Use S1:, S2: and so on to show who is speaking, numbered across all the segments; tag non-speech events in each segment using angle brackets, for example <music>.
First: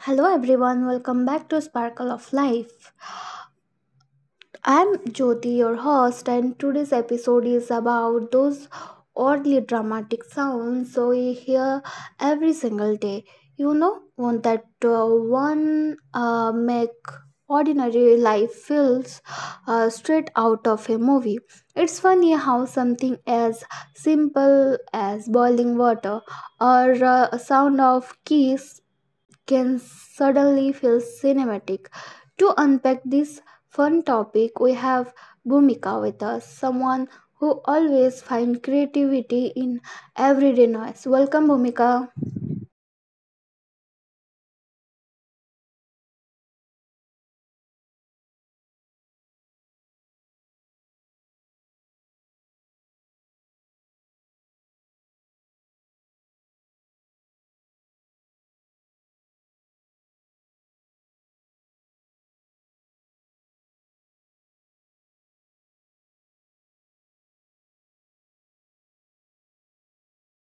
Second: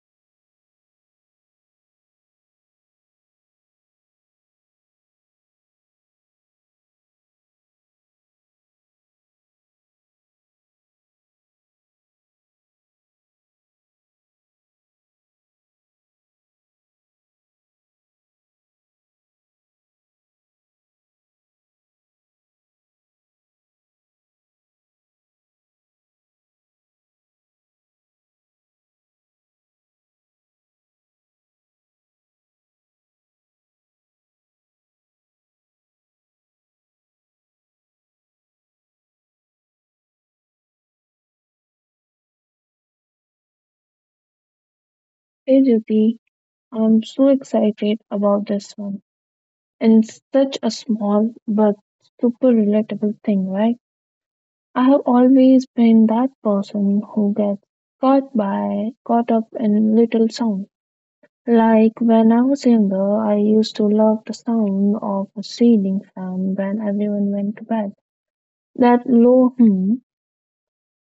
S1: Hello everyone, welcome back to Sparkle of Life. I'm Jyoti, your host, and today's episode is about those oddly dramatic sounds we hear every single day. You know, one that one make ordinary life feels straight out of a movie. It's funny how something as simple as boiling water or sound of keys can suddenly feel cinematic. To unpack this fun topic, we have Bhumika with us, someone who always finds creativity in everyday noise. Welcome, Bhumika.
S2: Hey Jyoti, I'm so excited about this one. And it's such a small but super relatable thing, right? I have always been that person who gets caught up in little sound. Like when I was younger, I used to love the sound of a ceiling fan when everyone went to bed. That low hum.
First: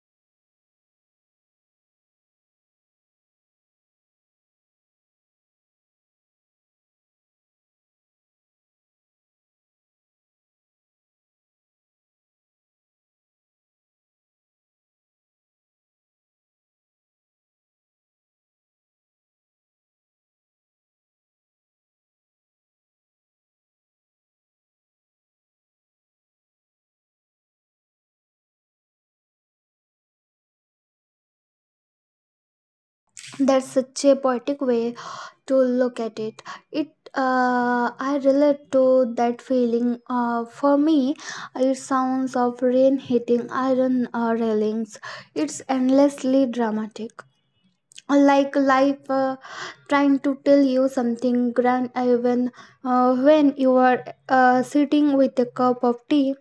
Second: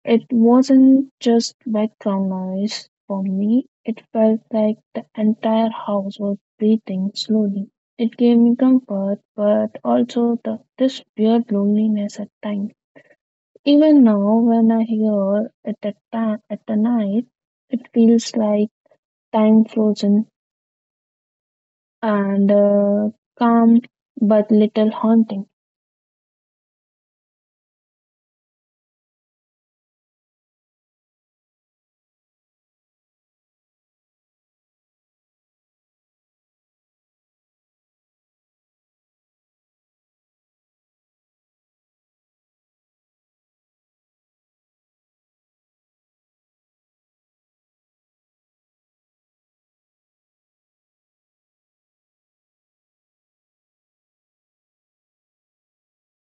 S2: It wasn't just background noise for me, it felt like the entire house was breathing slowly. It gave me comfort, but also this weird loneliness at times. Even now, when I hear it at the night, it feels like time frozen and calm but little haunting.
S1: That's such a poetic way to look at it. It. I relate to that feeling. For me, it sounds of rain hitting iron railings. It's endlessly dramatic, like life. Trying to tell you something grand even when you are sitting with a cup of tea.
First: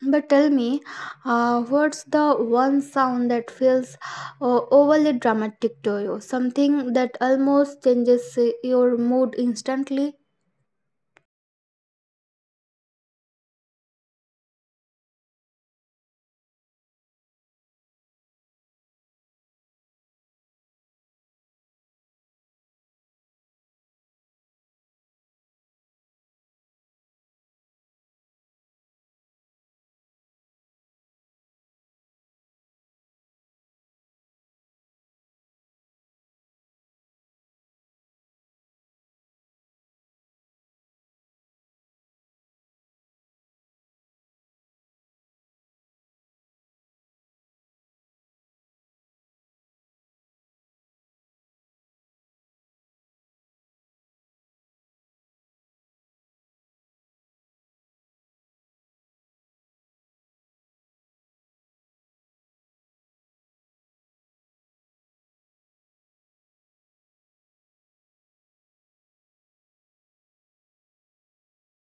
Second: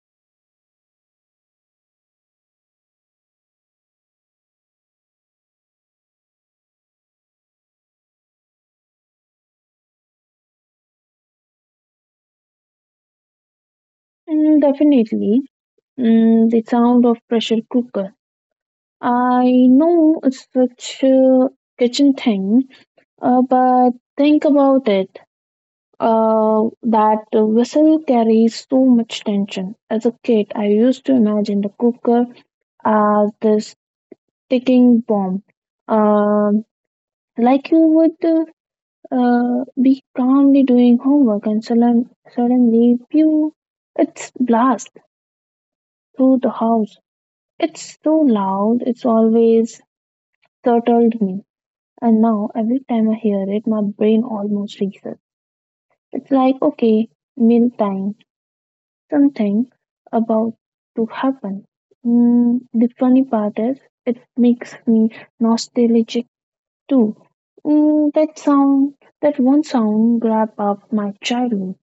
S1: But tell me, what's the one sound that feels overly dramatic to you? Something that almost changes your mood instantly?
S2: Definitely, the sound of pressure cooker. I know it's such a kitchen thing, but think about it. That whistle carries so much tension. As a kid, I used to imagine the cooker as this ticking bomb, um, like you would be calmly doing homework and suddenly, pew, it's blast through the house. It's so loud. It's always startled me. And now, every time I hear it, my brain almost freezes. It's like, okay, meal time, something about to happen. The funny part is, it makes me nostalgic too. That sound, that one sound grabbed up my childhood.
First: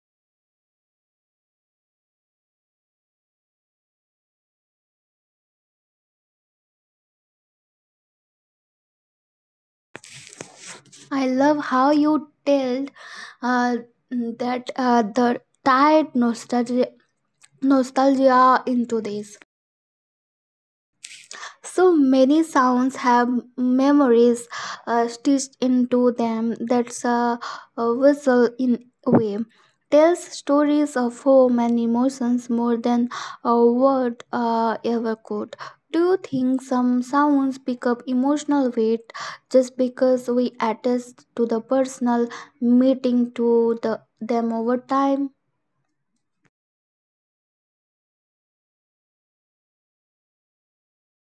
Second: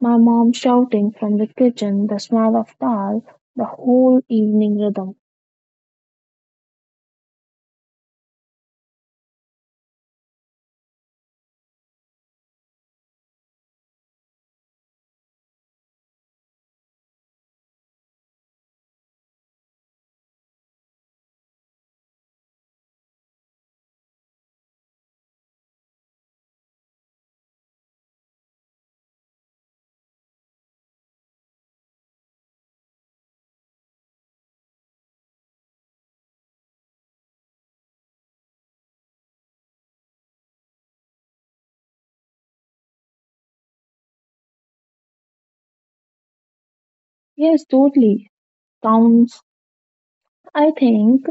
S2: My mom shouting from the kitchen, the smell of dal, the whole evening rhythm.
S1: I love how you tell uh, that the tied nostalgia, nostalgia into this. So many sounds have memories stitched into them. That's a whistle in a way. Tells stories of home and emotions more than a word ever could. Do you think some sounds pick up emotional weight just because we attach to the personal meeting to them over time?
S2: Yes, totally. Sounds, I think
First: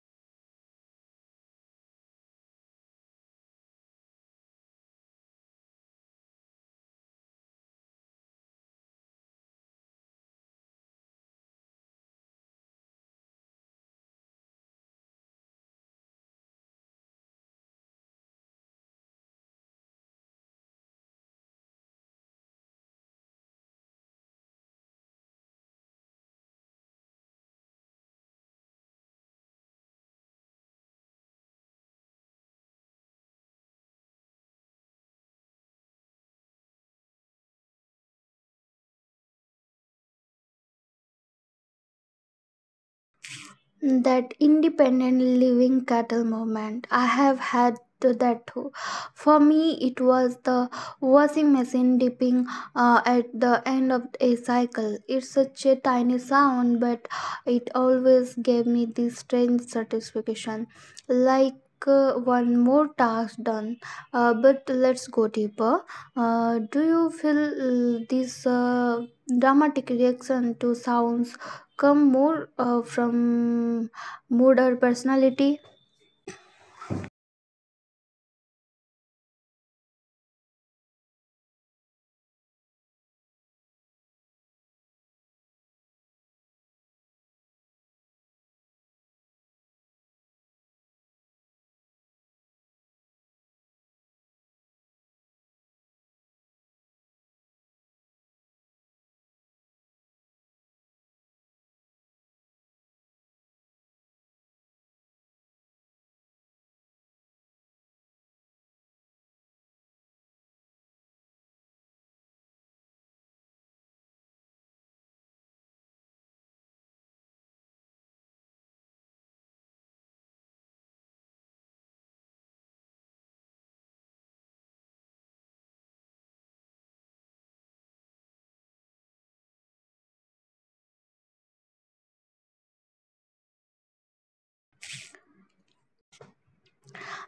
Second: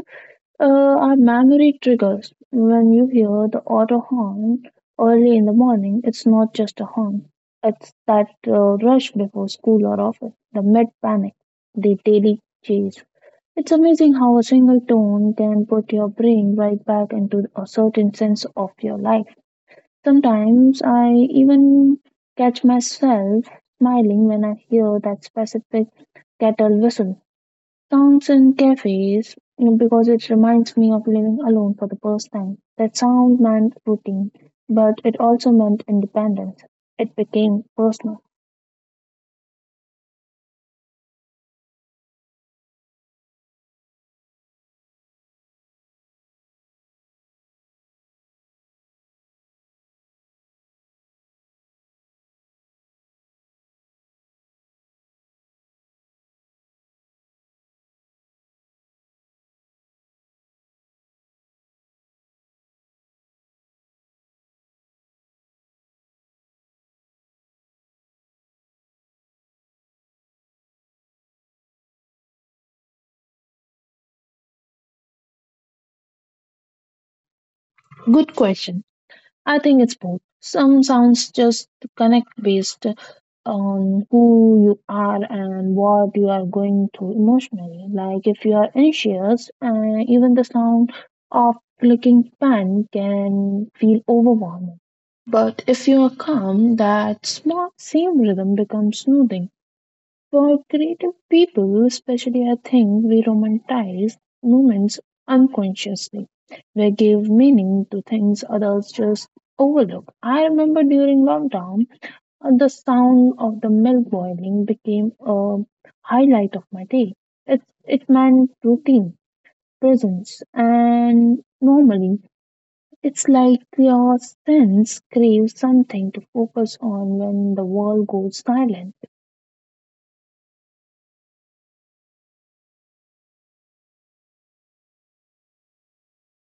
S2: uh, are memory triggers. When you hear the auto horn early in the morning, it's not just a horn. It's that rush before school or office, the mid panic, the daily chase. It's amazing how a single tone can put your brain right back into a certain sense of your life. Sometimes I even catch myself smiling when I hear that specific kettle whistle. Sounds in cafes because it reminds me of living alone for the first time. That sound meant routine, but it also meant independence. It became personal.
S1: That independent living cattle movement, I have had to that too. For me it was the washing machine dipping at the end of a cycle. It's such a tiny sound, but it always gave me this strange satisfaction, like one more task done. But let's go deeper. Do you feel this dramatic reaction to sounds come more from mood or personality?
S2: Good question. I think it's both. Some sounds just connect based on who you are and what you are going through emotionally. Like if you are anxious, even the sound of clicking pen can feel overwhelming. But if you are calm, that small same rhythm becomes soothing. For creative people, especially, I think we romanticize moments unconsciously. We give meaning to things others just overlook. I remember during lockdown, the sound of the milk boiling became a highlight of my day. It, it meant routine, presence, and normally it's like your sense craves something to focus on when the world goes silent.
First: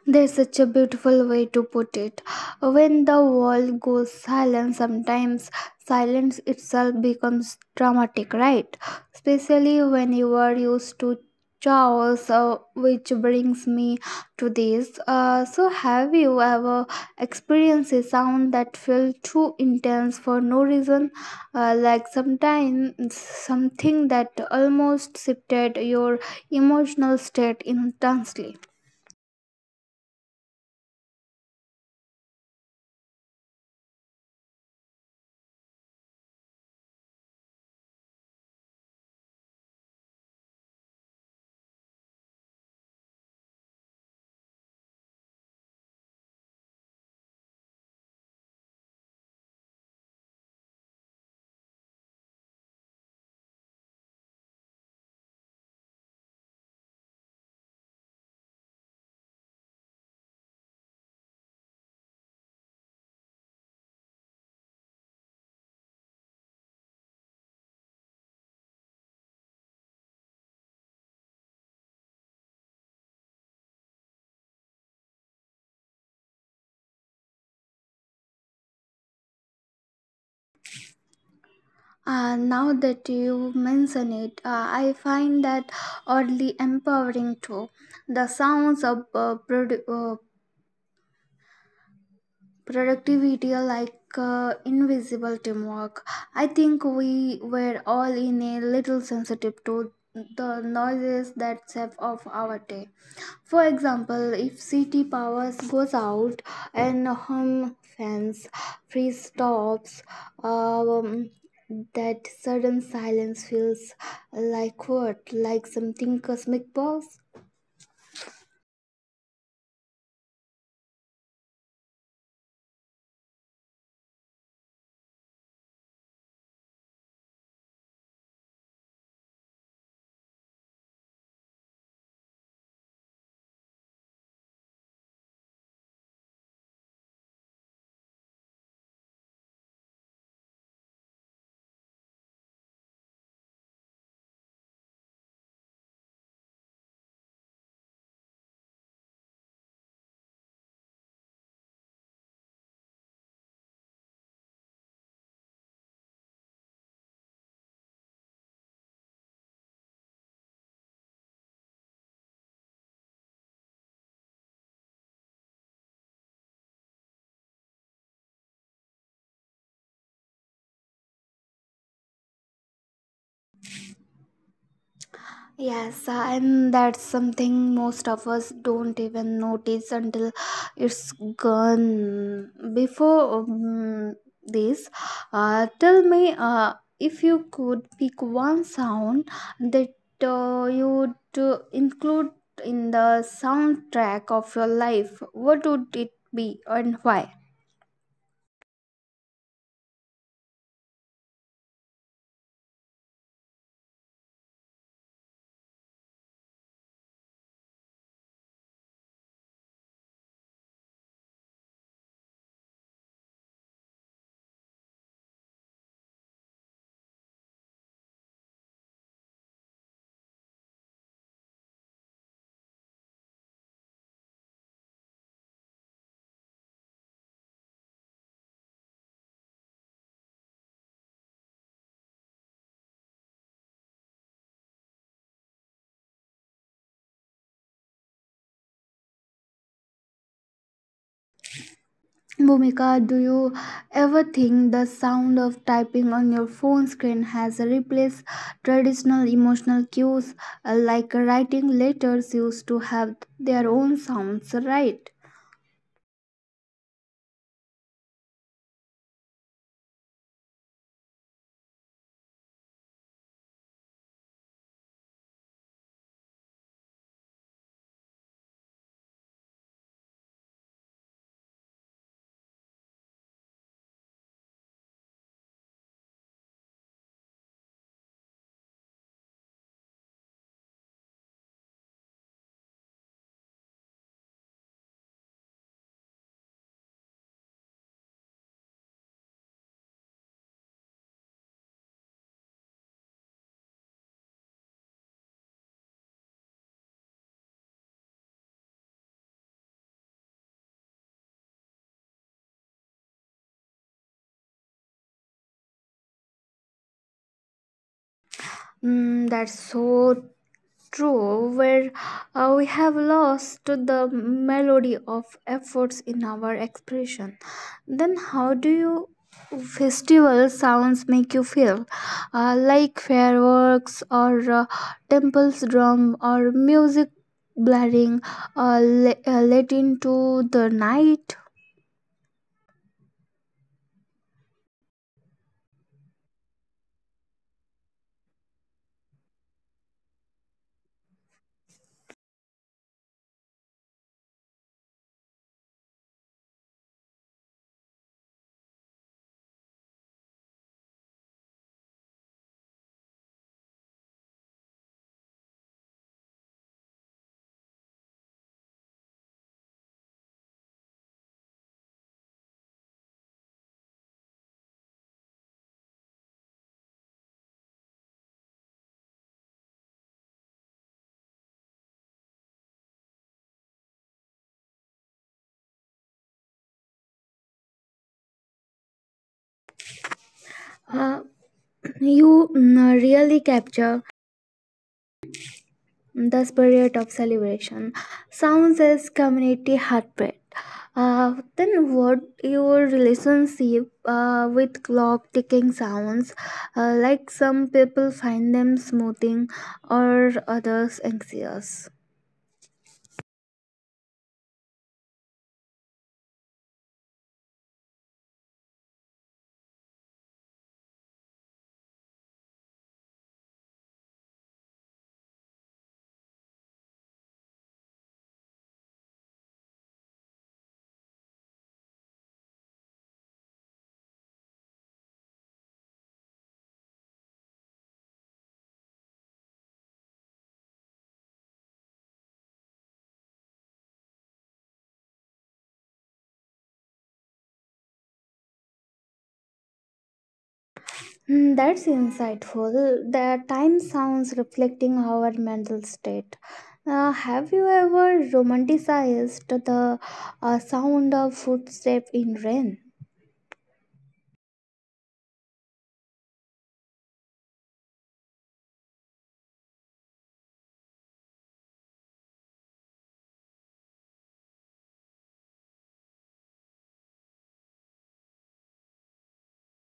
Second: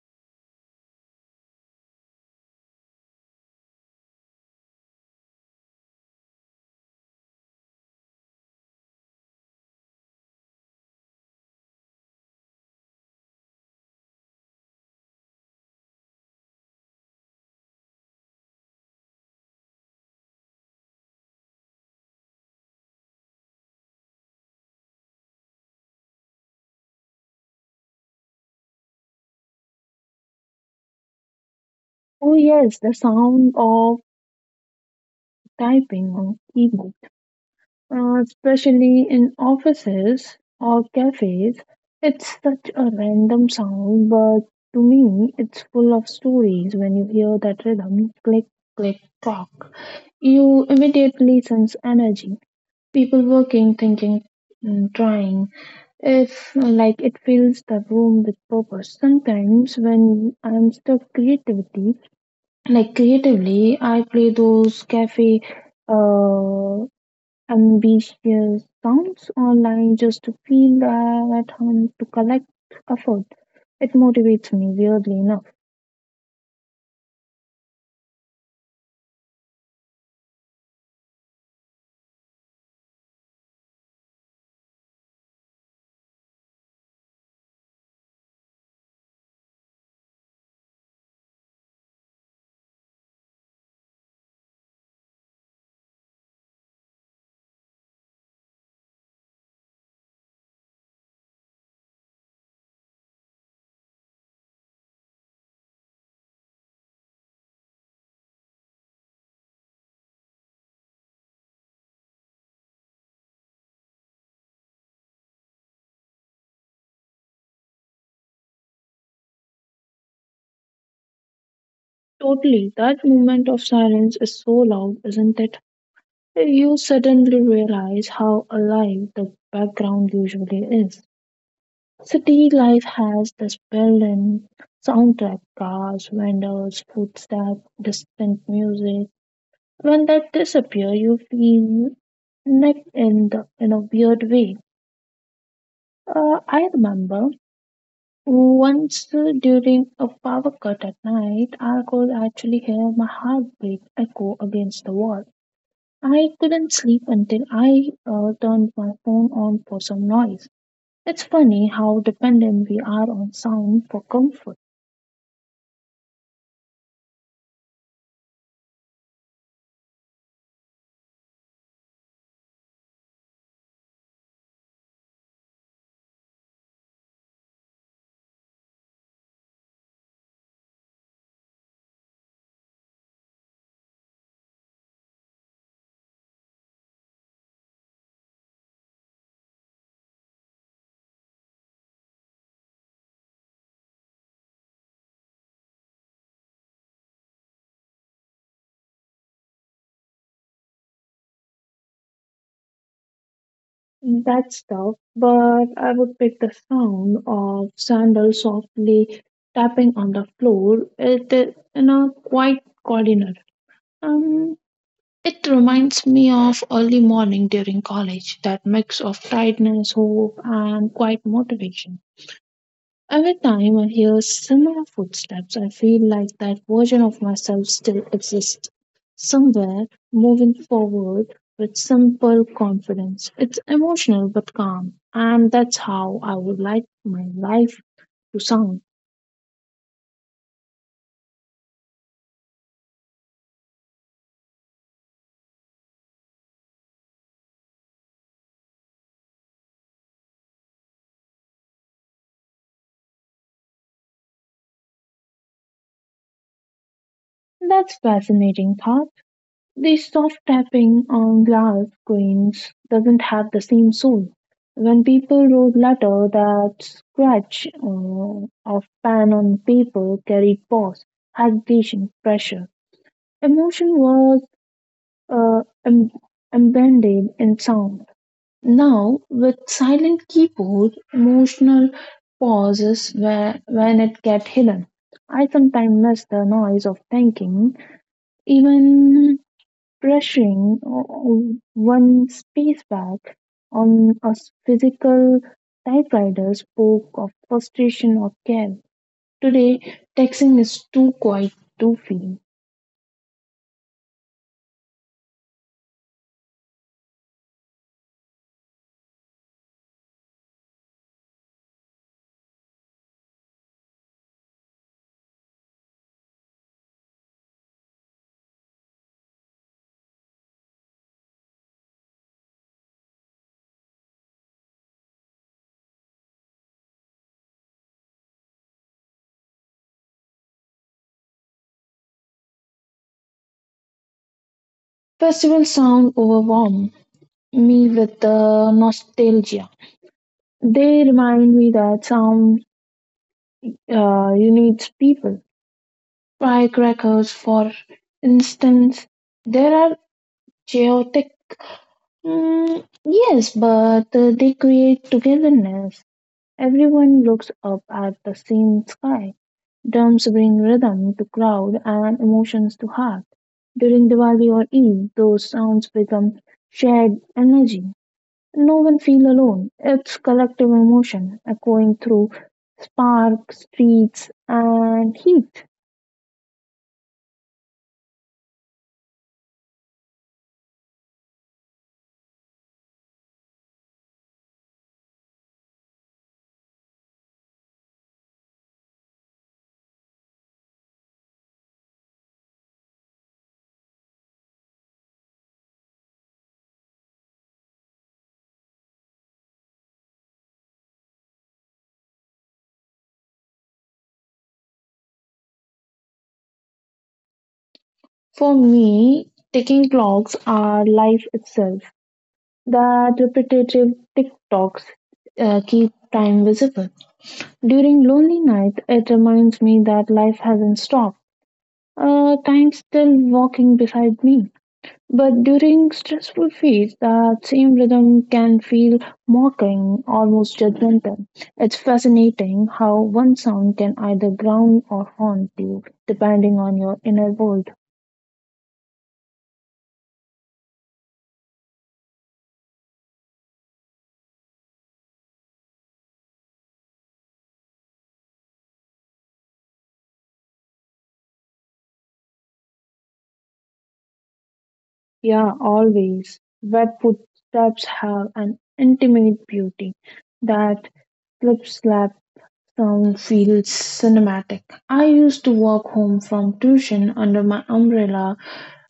S1: There's such a beautiful way to put it. When the world goes silent, sometimes silence itself becomes dramatic, right? Especially when you are used to chaos, which brings me to this. So, have you ever experienced a sound that felt too intense for no reason? Like sometimes something that almost shifted your emotional state instantly.
S2: Oh, yes, the sound of typing on keyboard, especially in offices or cafes. It's such a random sound, but to me, it's full of stories. When you hear that rhythm, click, click, clock, you immediately sense energy. People working, thinking, trying. If like it fills the room with purpose. Sometimes when I'm stuck creativity, like creatively, I play those cafe uh ambitious sounds online just to feel at home to collect a food. It motivates me, weirdly enough.
S1: Now that you mention it, I find that oddly empowering too. The sounds of productivity are like invisible teamwork. I think we were all in a little sensitive to the noises that save off our day. For example, if city powers goes out and home fans freeze stops, um, that sudden silence feels like what, like something cosmic boss.
S2: Totally. That moment of silence is so loud, isn't it? You suddenly realize how alive the background usually is. City life has this built-in soundtrack, cars, vendors, footsteps, distant music. When that disappears, you feel neck in a weird way. I remember once during a power cut at night, I could actually hear my heartbeat echo against the wall. I couldn't sleep until I turned my phone on for some noise. It's funny how dependent we are on sound for comfort.
S1: Yes, and that's something most of us don't even notice until it's gone. Before this, tell me if you could pick one sound that you'd include in the soundtrack of your life, what would it be and why?
S2: That's tough, but I would pick the sound of sandals softly tapping on the floor. It, in a quiet corridor. Um, It reminds me of early morning during college, that mix of tiredness, hope, and quiet motivation. Every time I hear similar footsteps, I feel like that version of myself still exists somewhere, moving forward with simple confidence. It's emotional but calm, and that's how I would like my life to sound.
S1: Bhumika, do you ever think the sound of typing on your phone screen has replaced traditional emotional cues, like writing letters used to have their own sounds, right?
S2: That's fascinating thought. The soft tapping on glass screens doesn't have the same soul. When people wrote letter, that scratch of pen on paper carried pause, hesitation, pressure. Emotion was uh, em- embedded in sound. Now, with silent keyboard, emotional pauses when it get hidden. I sometimes miss the noise of thinking, even brushing one's space back on a physical typewriter spoke of frustration or care. Today, texting is too quiet to feel.
S1: Mm, that's so true, where we have lost to the melody of efforts in our expression. Then, how do you festival sounds make you feel? Like fireworks, or temples drum, or music blaring late into the night?
S2: Festival sound overwhelm me with nostalgia. They remind me that sound unites people. Firecrackers, for instance, there are chaotic. Mm, yes, but they create togetherness. Everyone looks up at the same sky. Drums bring rhythm to crowd and emotions to heart. During Diwali or Eid, those sounds become shared energy. No one feels alone. It's collective emotion echoing through spark, streets, and heat.
S1: Uh, <clears throat> you really capture the spirit of celebration sounds as community heartbeat. Then what your relationship with clock ticking sounds, like some people find them smoothing or others anxious.
S2: For me, ticking clocks are life itself. That repetitive tick tocks keep time visible. During lonely nights, it reminds me that life hasn't stopped. Time's still walking beside me. But during stressful feeds, that same rhythm can feel mocking, almost judgmental. It's fascinating how one sound can either ground or haunt you, depending on your inner world.
S1: Hmm, that's insightful. The time sounds reflecting our mental state. Have you ever romanticized the sound of footsteps in rain?
S2: Yeah, always. Wet footsteps have an intimate beauty, that slip slap town feels cinematic. I used to walk home from tuition under my umbrella,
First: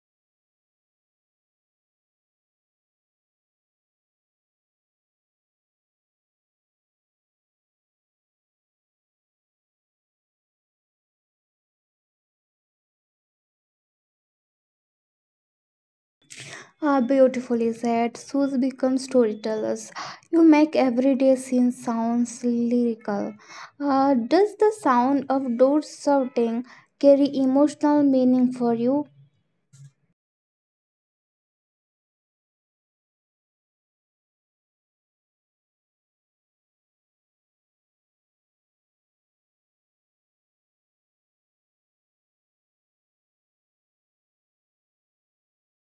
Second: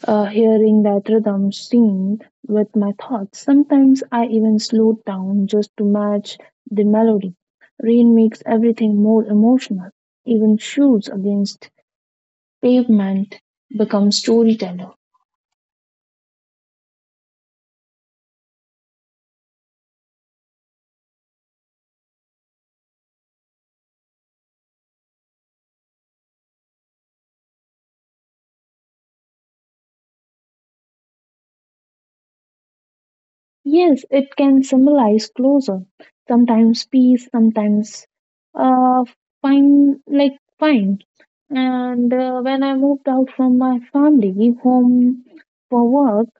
S2: hearing that rhythm synced with my thoughts. Sometimes I even slowed down just to match the melody. Rain makes everything more emotional. Even shoes against pavement become storytellers.
S1: Ah, beautifully said. Shoes become storytellers. You make everyday scenes sounds lyrical. Ah, does the sound of doors shouting carry emotional meaning for you?
S2: Yes, it can symbolize closure, sometimes peace, sometimes uh, fine, like fine. And when I moved out from my family home for work,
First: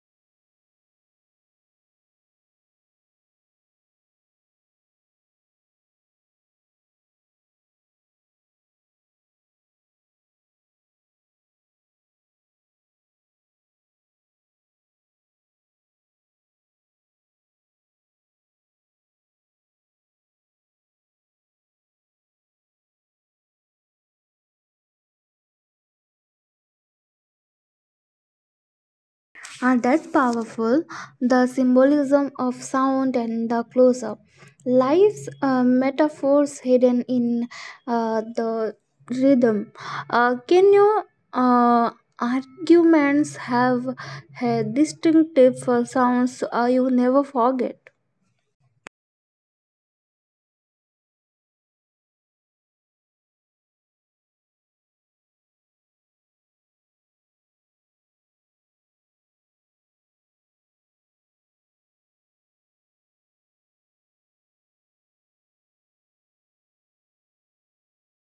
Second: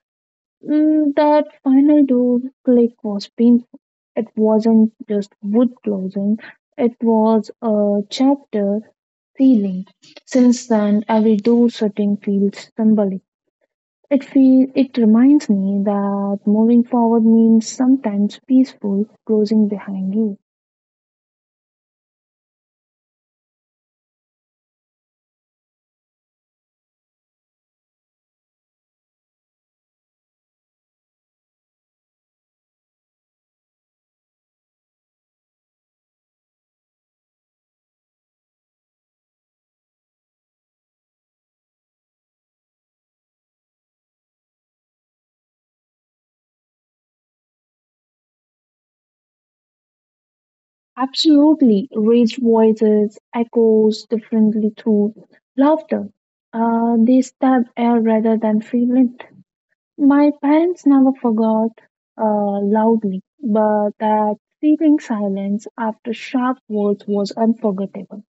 S2: that final door click was painful. It wasn't just wood closing, it was a chapter sealing. Since then, every door shutting feels symbolic. It reminds me that moving forward means sometimes peaceful closing behind you.
S1: Ah, that's powerful. The symbolism of sound and the close up. Life's metaphors hidden in the rhythm. Can your uh, arguments have a distinctive sounds you never forget?
S2: Absolutely, raised voices echoes differently through laughter. They stab air rather than feel it. My parents never forgot loudly, but that seething silence after sharp words was unforgettable.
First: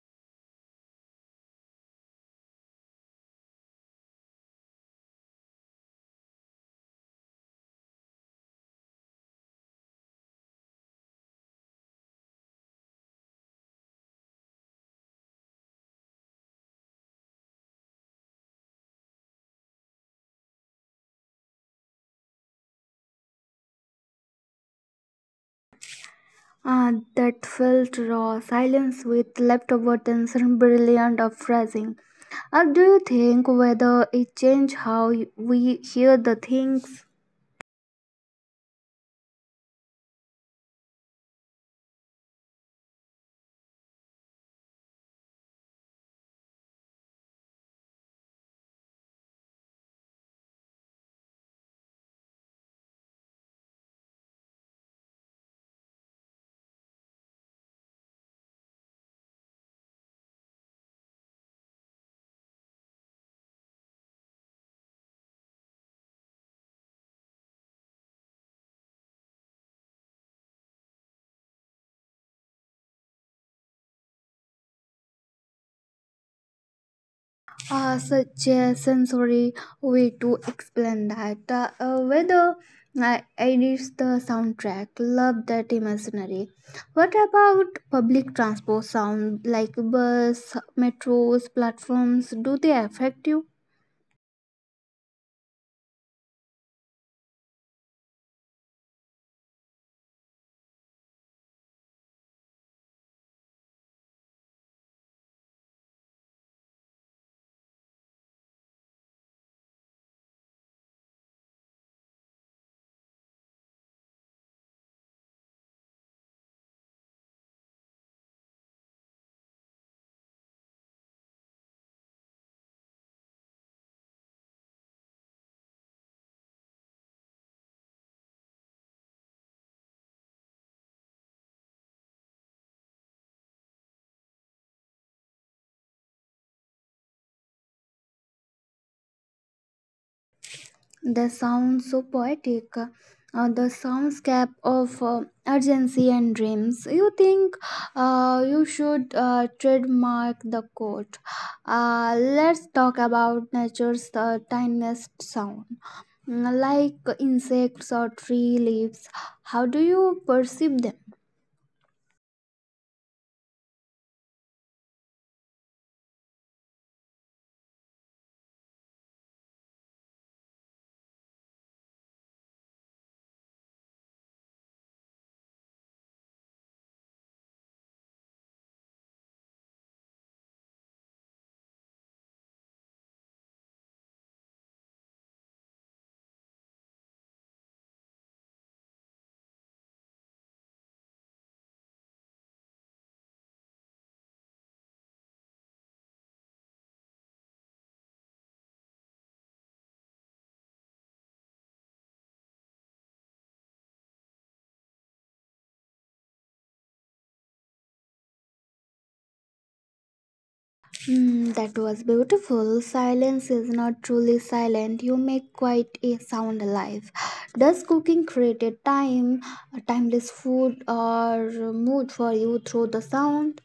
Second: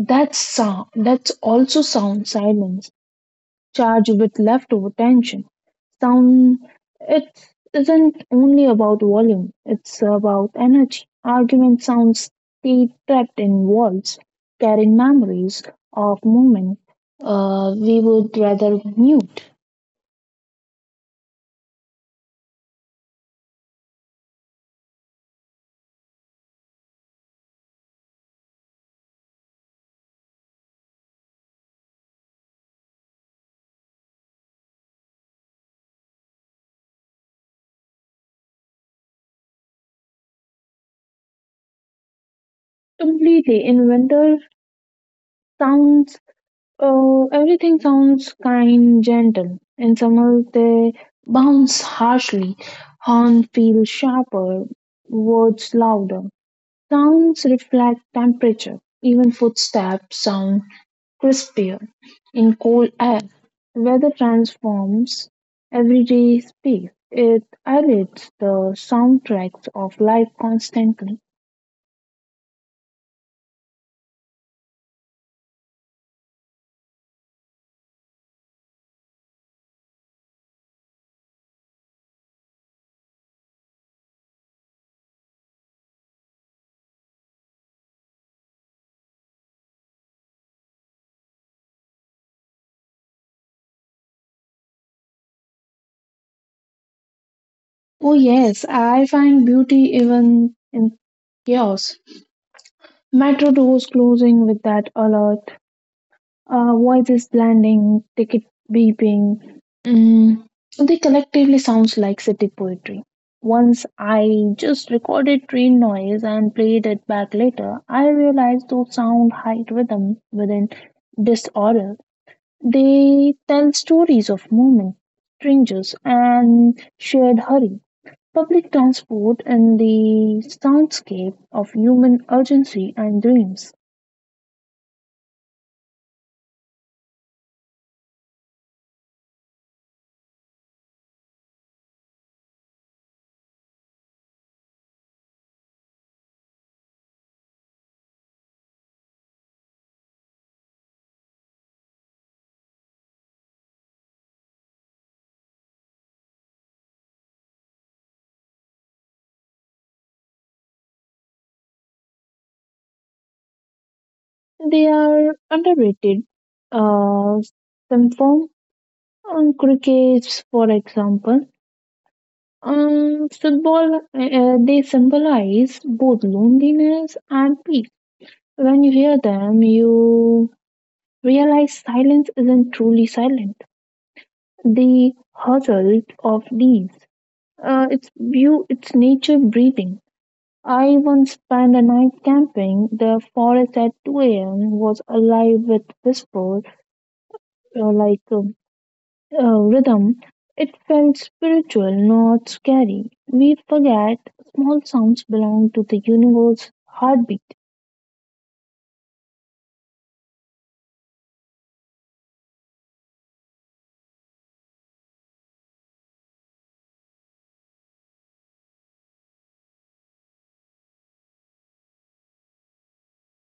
S2: That sound, that's also sound silence, charged with leftover tension. Sound it isn't only about volume, it's about energy. Argument sounds stay trapped in walls, carrying memories of moments we would rather mute
S1: Ah, that felt raw silence with leftover tension, brilliant of phrasing. Do you think whether it changed how we hear the things?
S2: completely. In winter, sounds everything sounds kind, gentle. In summer, they bounce harshly. Horn feels sharper, words louder. Sounds reflect temperature. Even footsteps sound crispier in cold air. Weather transforms everyday space. It edits the soundtracks of life constantly.
S1: Such a sensory way to explain that whether I edits the soundtrack, love that imaginary. What about public transport sound like bus metros platforms, do they affect you?
S2: Oh, yes, I find beauty even in chaos. Metro doors closing with that alert, voices blending, ticket beeping. Mm, they collectively sounds like city poetry. Once I just recorded train noise and played it back later, I realized those sound hide rhythm within disorder. They tell stories of movement, strangers, and shared hurry. Public transport in the soundscape of human urgency and dreams.
S1: That sounds so poetic. The soundscape of urgency and dreams. You think you should trademark the quote. Let's talk about nature's tiniest sound, mm, like insects or tree leaves. How do you perceive them?
S2: They are underrated. Uh, some form crickets, for example, football. They symbolize both loneliness and peace. When you hear them, you realize silence isn't truly silent. The hustle of leaves. It's view. It's nature breathing. I once spent a night camping. The forest at 2 a.m. was alive with whispers, uh, like uh, uh, rhythm, it felt spiritual, not scary. We forget small sounds belong to the universe heartbeat.
S1: Mm, that was beautiful. Silence is not truly silent. You make quite a sound alive. Does cooking create a timeless food or mood for you through the sound?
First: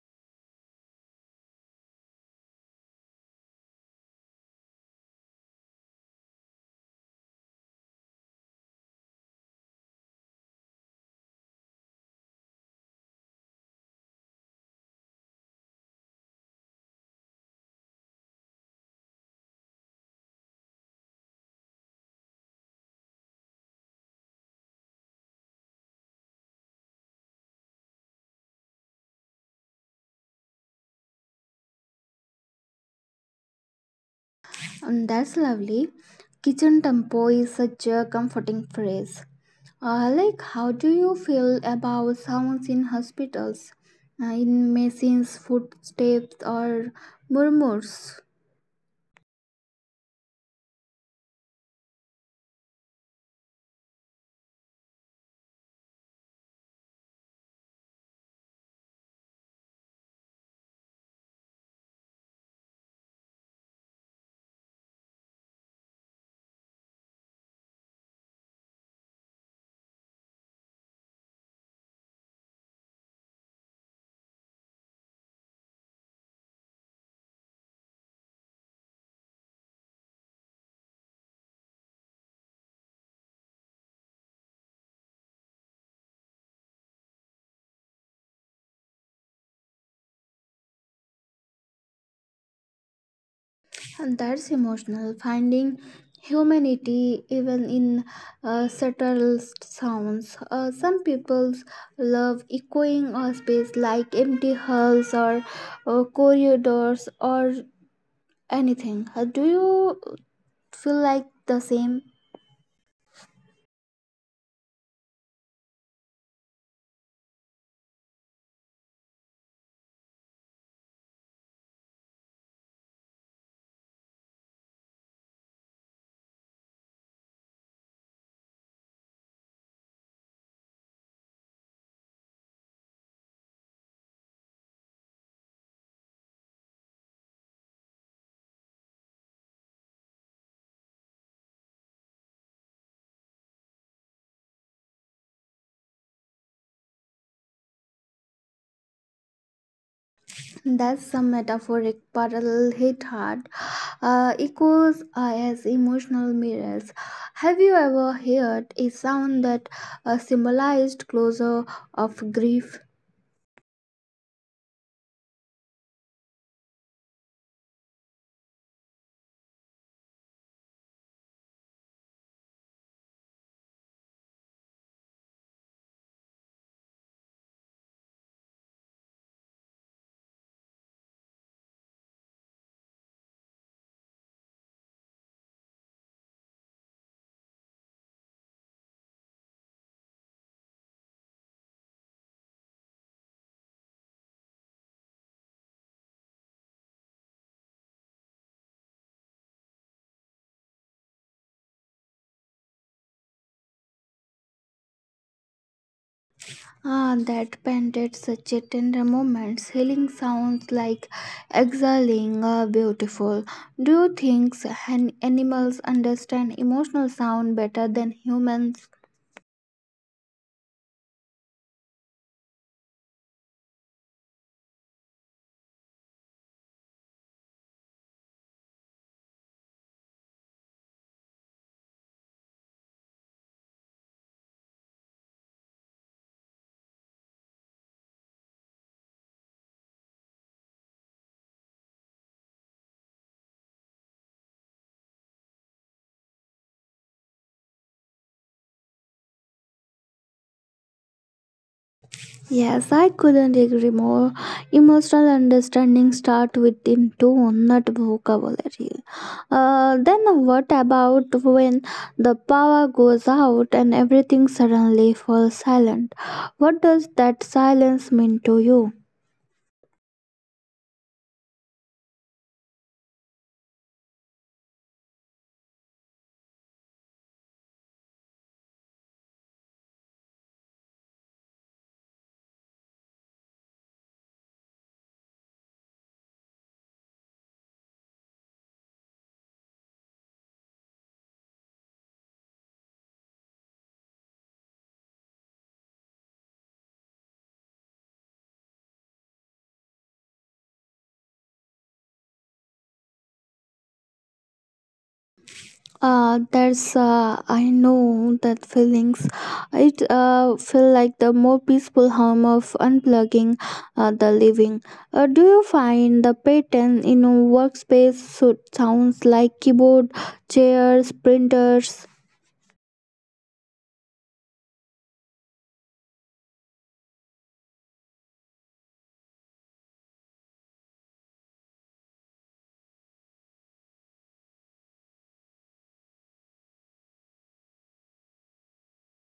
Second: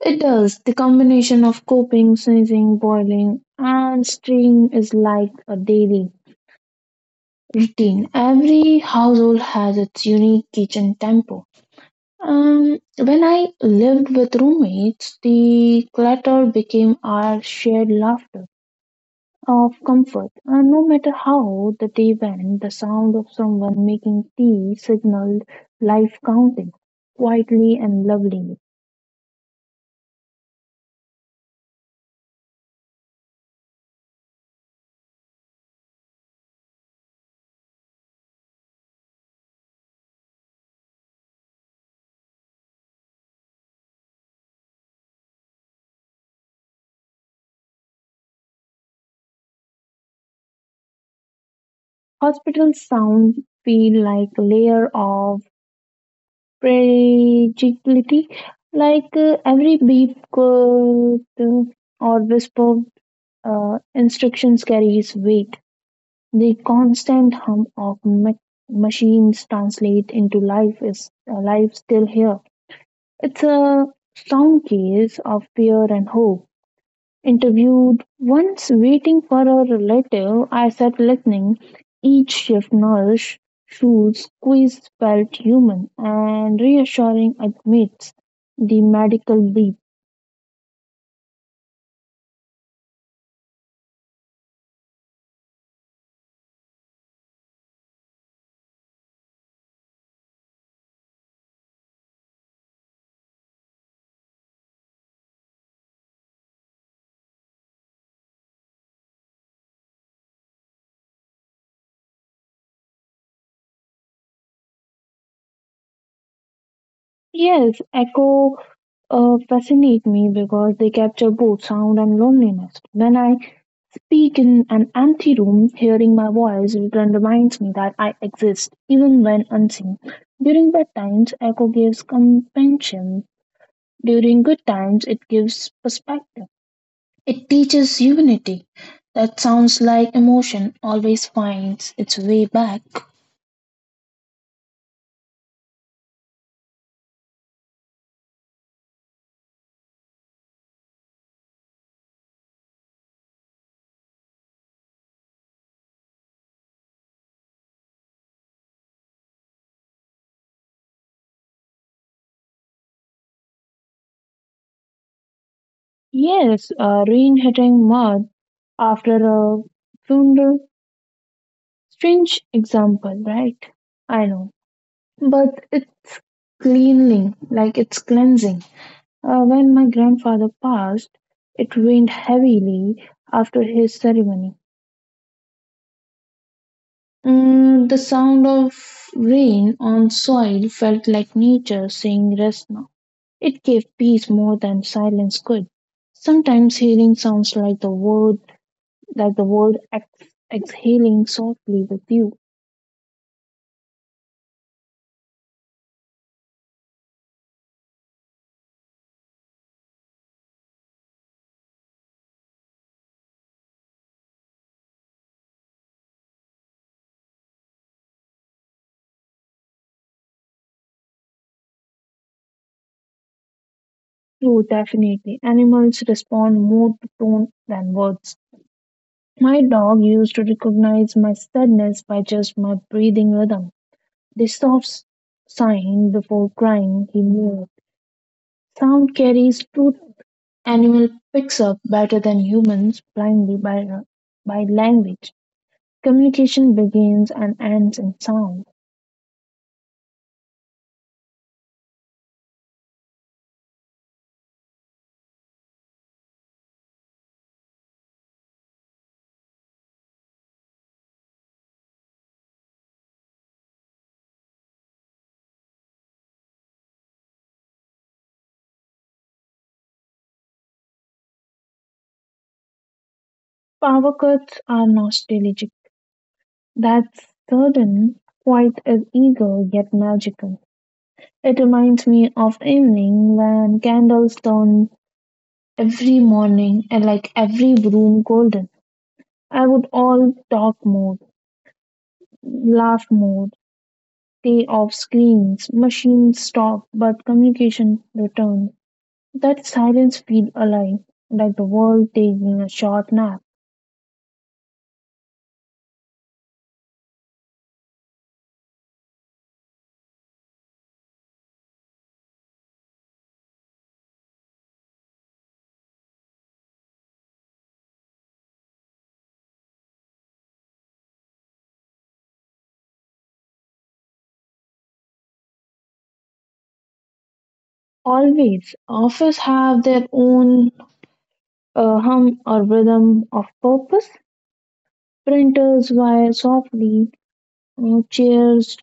S2: It does. The combination of coping, sneezing, boiling, and steam is like a daily routine. Every household has its unique kitchen tempo. When I lived with roommates, the clutter became our shared laughter of comfort. And no matter how the day went, the sound of someone making tea signaled life counting, quietly and lovingly.
S1: And that's lovely. Kitchen tempo is such a comforting phrase. Like, how do you feel about sounds in hospitals, in machines, footsteps, or murmurs?
S2: Hospital sound feel like a layer of fragility, like every beep could, or whisper instructions carries weight. The constant hum of machines translate into life is life still here. It's a strong case of fear and hope. Interviewed once waiting for a relative, I sat listening. Each shift nurse shoes squeezed felt human and reassuring amidst the medical beat.
S1: And that's emotional. Finding humanity even in subtle sounds. Some people love echoing a space like empty halls or corridors or anything. Do you feel like the same?
S2: Yes, echo fascinate me because they capture both sound and loneliness. When I speak in an empty room, hearing my voice return reminds me that I exist, even when unseen. During bad times, echo gives compassion. During good times, it gives perspective. It teaches unity. That sounds like emotion always finds its way back.
S1: That's some metaphoric parallel hit hard. Echoes are as emotional mirrors. Have you ever heard a sound that symbolized closure of grief?
S2: Yes, rain hitting mud after a funeral. Strange example, right? I know. But it's cleaning, like it's cleansing. When my grandfather passed, it rained heavily after his ceremony. The sound of rain on soil felt like nature saying rest now. It gave peace more than silence could. Sometimes healing sounds like the world exhaling softly with you.
S1: Ah, that painted such a tender moment. Healing sounds like exhaling, ah, beautiful. Do you think animals understand emotional sound better than humans?
S2: True, definitely. Animals respond more to tone than words. My dog used to recognize my sadness by just my breathing rhythm. The soft sighing before crying he mewed. Sound carries truth animal picks up better than humans blindly by language. Communication begins and ends in sound.
S1: Yes, I couldn't agree more. Emotional understanding start with in tone, not vocabulary. Then what about when the power goes out and everything suddenly falls silent? What does that silence mean to you?
S2: Power cuts are nostalgic. That sudden quiet is eager yet magical. It reminds me of evening when candles turn every morning and like every room golden. I would all talk more, laugh more, day of screens, machines stop, but communication returns. That silence feels alive, like the world taking a short nap.
S1: That's I know that feelings. It feel like the more peaceful home of unplugging the living. Do you find the pattern in a workspace so sounds like keyboard, chairs, printers?
S2: Always, office have their own hum or rhythm of purpose. Printers whine softly, chairs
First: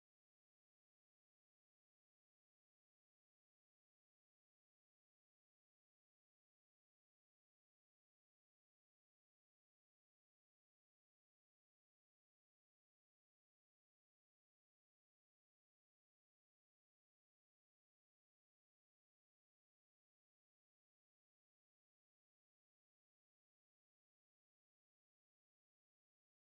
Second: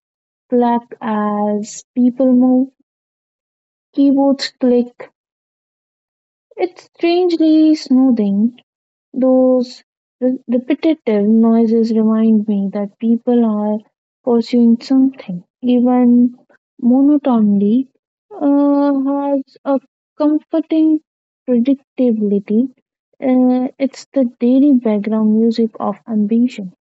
S2: clap as people move, keyboards click. It's strangely soothing. Those repetitive noises remind me that people are pursuing something. Even monotony has a comforting predictability. It's the daily background music of ambition.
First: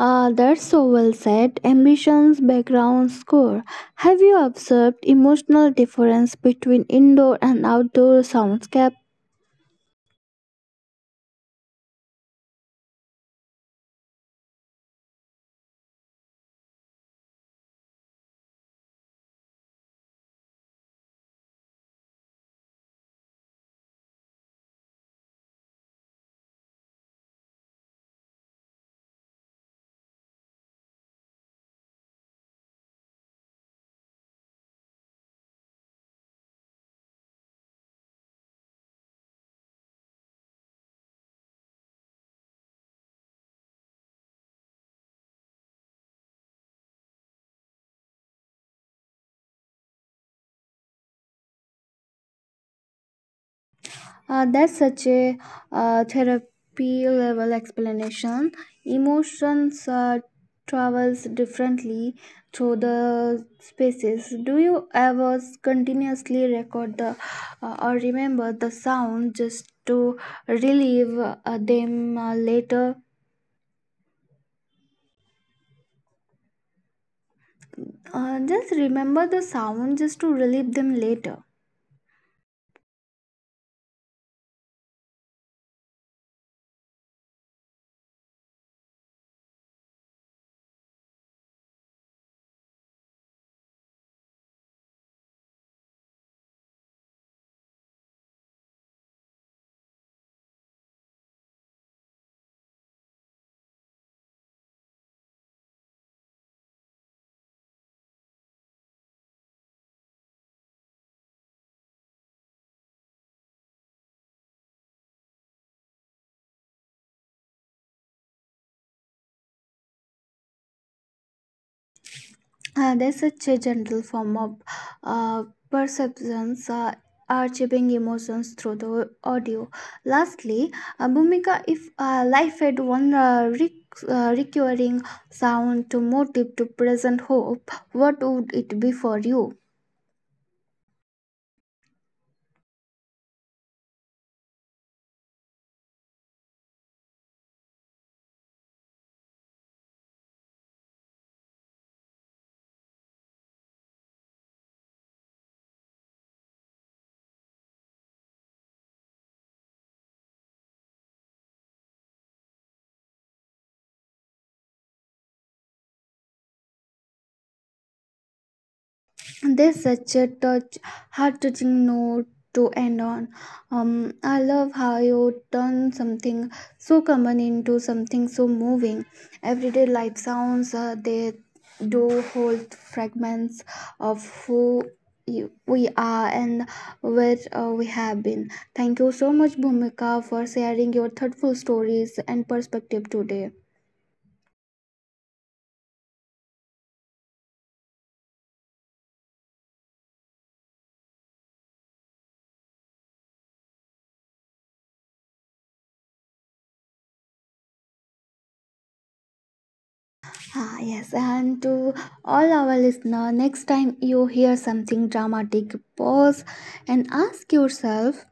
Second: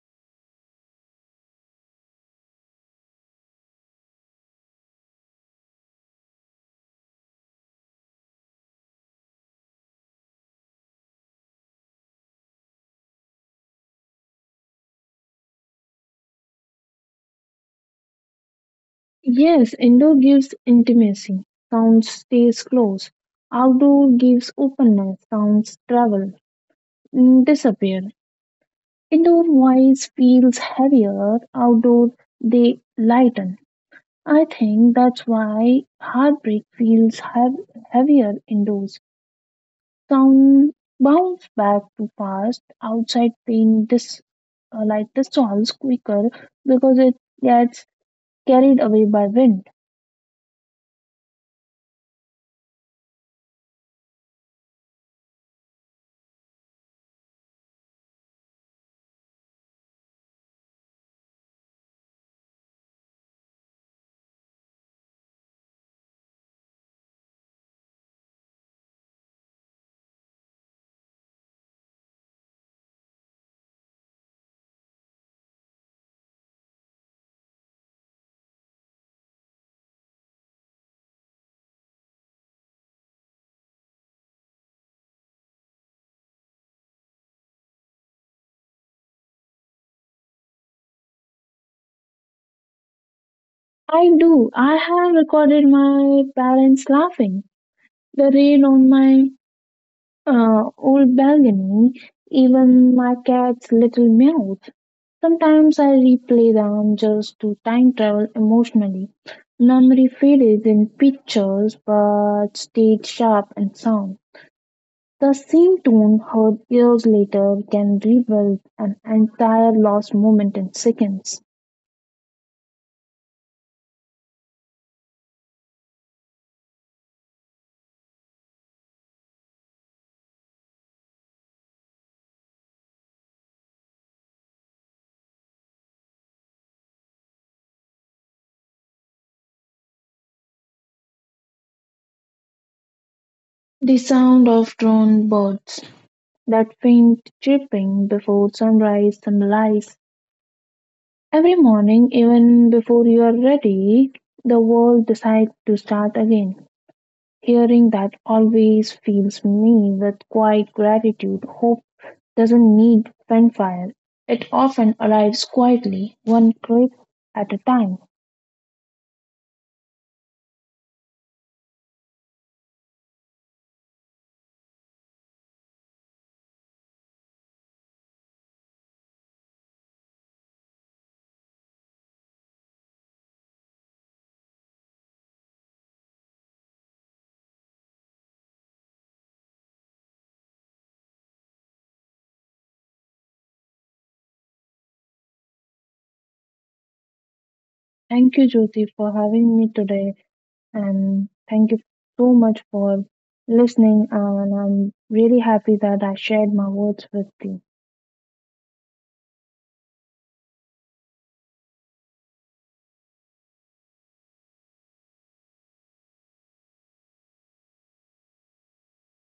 S1: That's so well said. Ambitions, background score. Have you observed emotional difference between indoor and outdoor soundscape?
S2: Yes, indoor gives intimacy, sound stays close. Outdoor gives openness, sounds travel, disappear. Indoor voice feels heavier, outdoor they lighten. I think that's why heartbreak feels heavier indoors. Sound bounce back too fast. Outside pain dissolves quicker because it gets carried away by wind.
S1: That's such a therapy level explanation. Emotions travels differently through the spaces. Do you ever continuously record the or remember the sound just to relieve them later? Just remember the sound just to relieve them later.
S2: I do. I have recorded my parents laughing. The rain on my old balcony, even my cat's little meow. Sometimes I replay them just to time travel emotionally. Memory fades in pictures but stayed sharp and sound. The same tune heard years later can rebuild an entire lost moment in seconds.
S1: There's such a gentle form of uh, perceptions archiving emotions through the audio. Lastly, Bhumika, if life had one recurring sound to motive to present hope, what would it be for you?
S2: The sound of drone birds, that faint chirping before sunrise symbolizes every morning, even before you are ready, the world decides to start again. Hearing that always fills me with quiet gratitude. Hope doesn't need fanfare. It often arrives quietly, one clip at a time.
S1: This such a touch, heart-touching note to end on. I love how you turn something so common into something so moving. Everyday life sounds, they do hold fragments of we are and where we have been. Thank you so much, Bhumika, for sharing your thoughtful stories and perspective today.
S2: Thank you, Jyoti, for having me today, and thank you so much for listening. And I'm really happy that I shared my words with you.
S1: Ah, yes, and to all our listener, next time you hear something dramatic, pause and ask yourself,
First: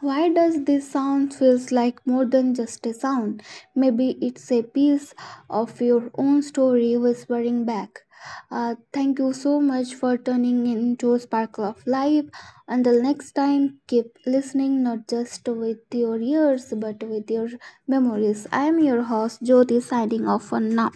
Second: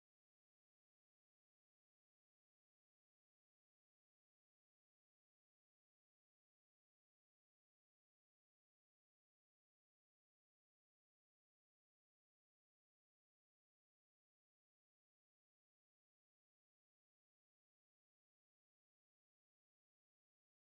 S1: why does this sound feels like more than just a sound? Maybe it's a piece of your own story whispering back. Thank you so much for tuning in to Sparkle of Life. Until next time, keep listening not just with your ears but with your memories. I am your host Jyoti signing off for now.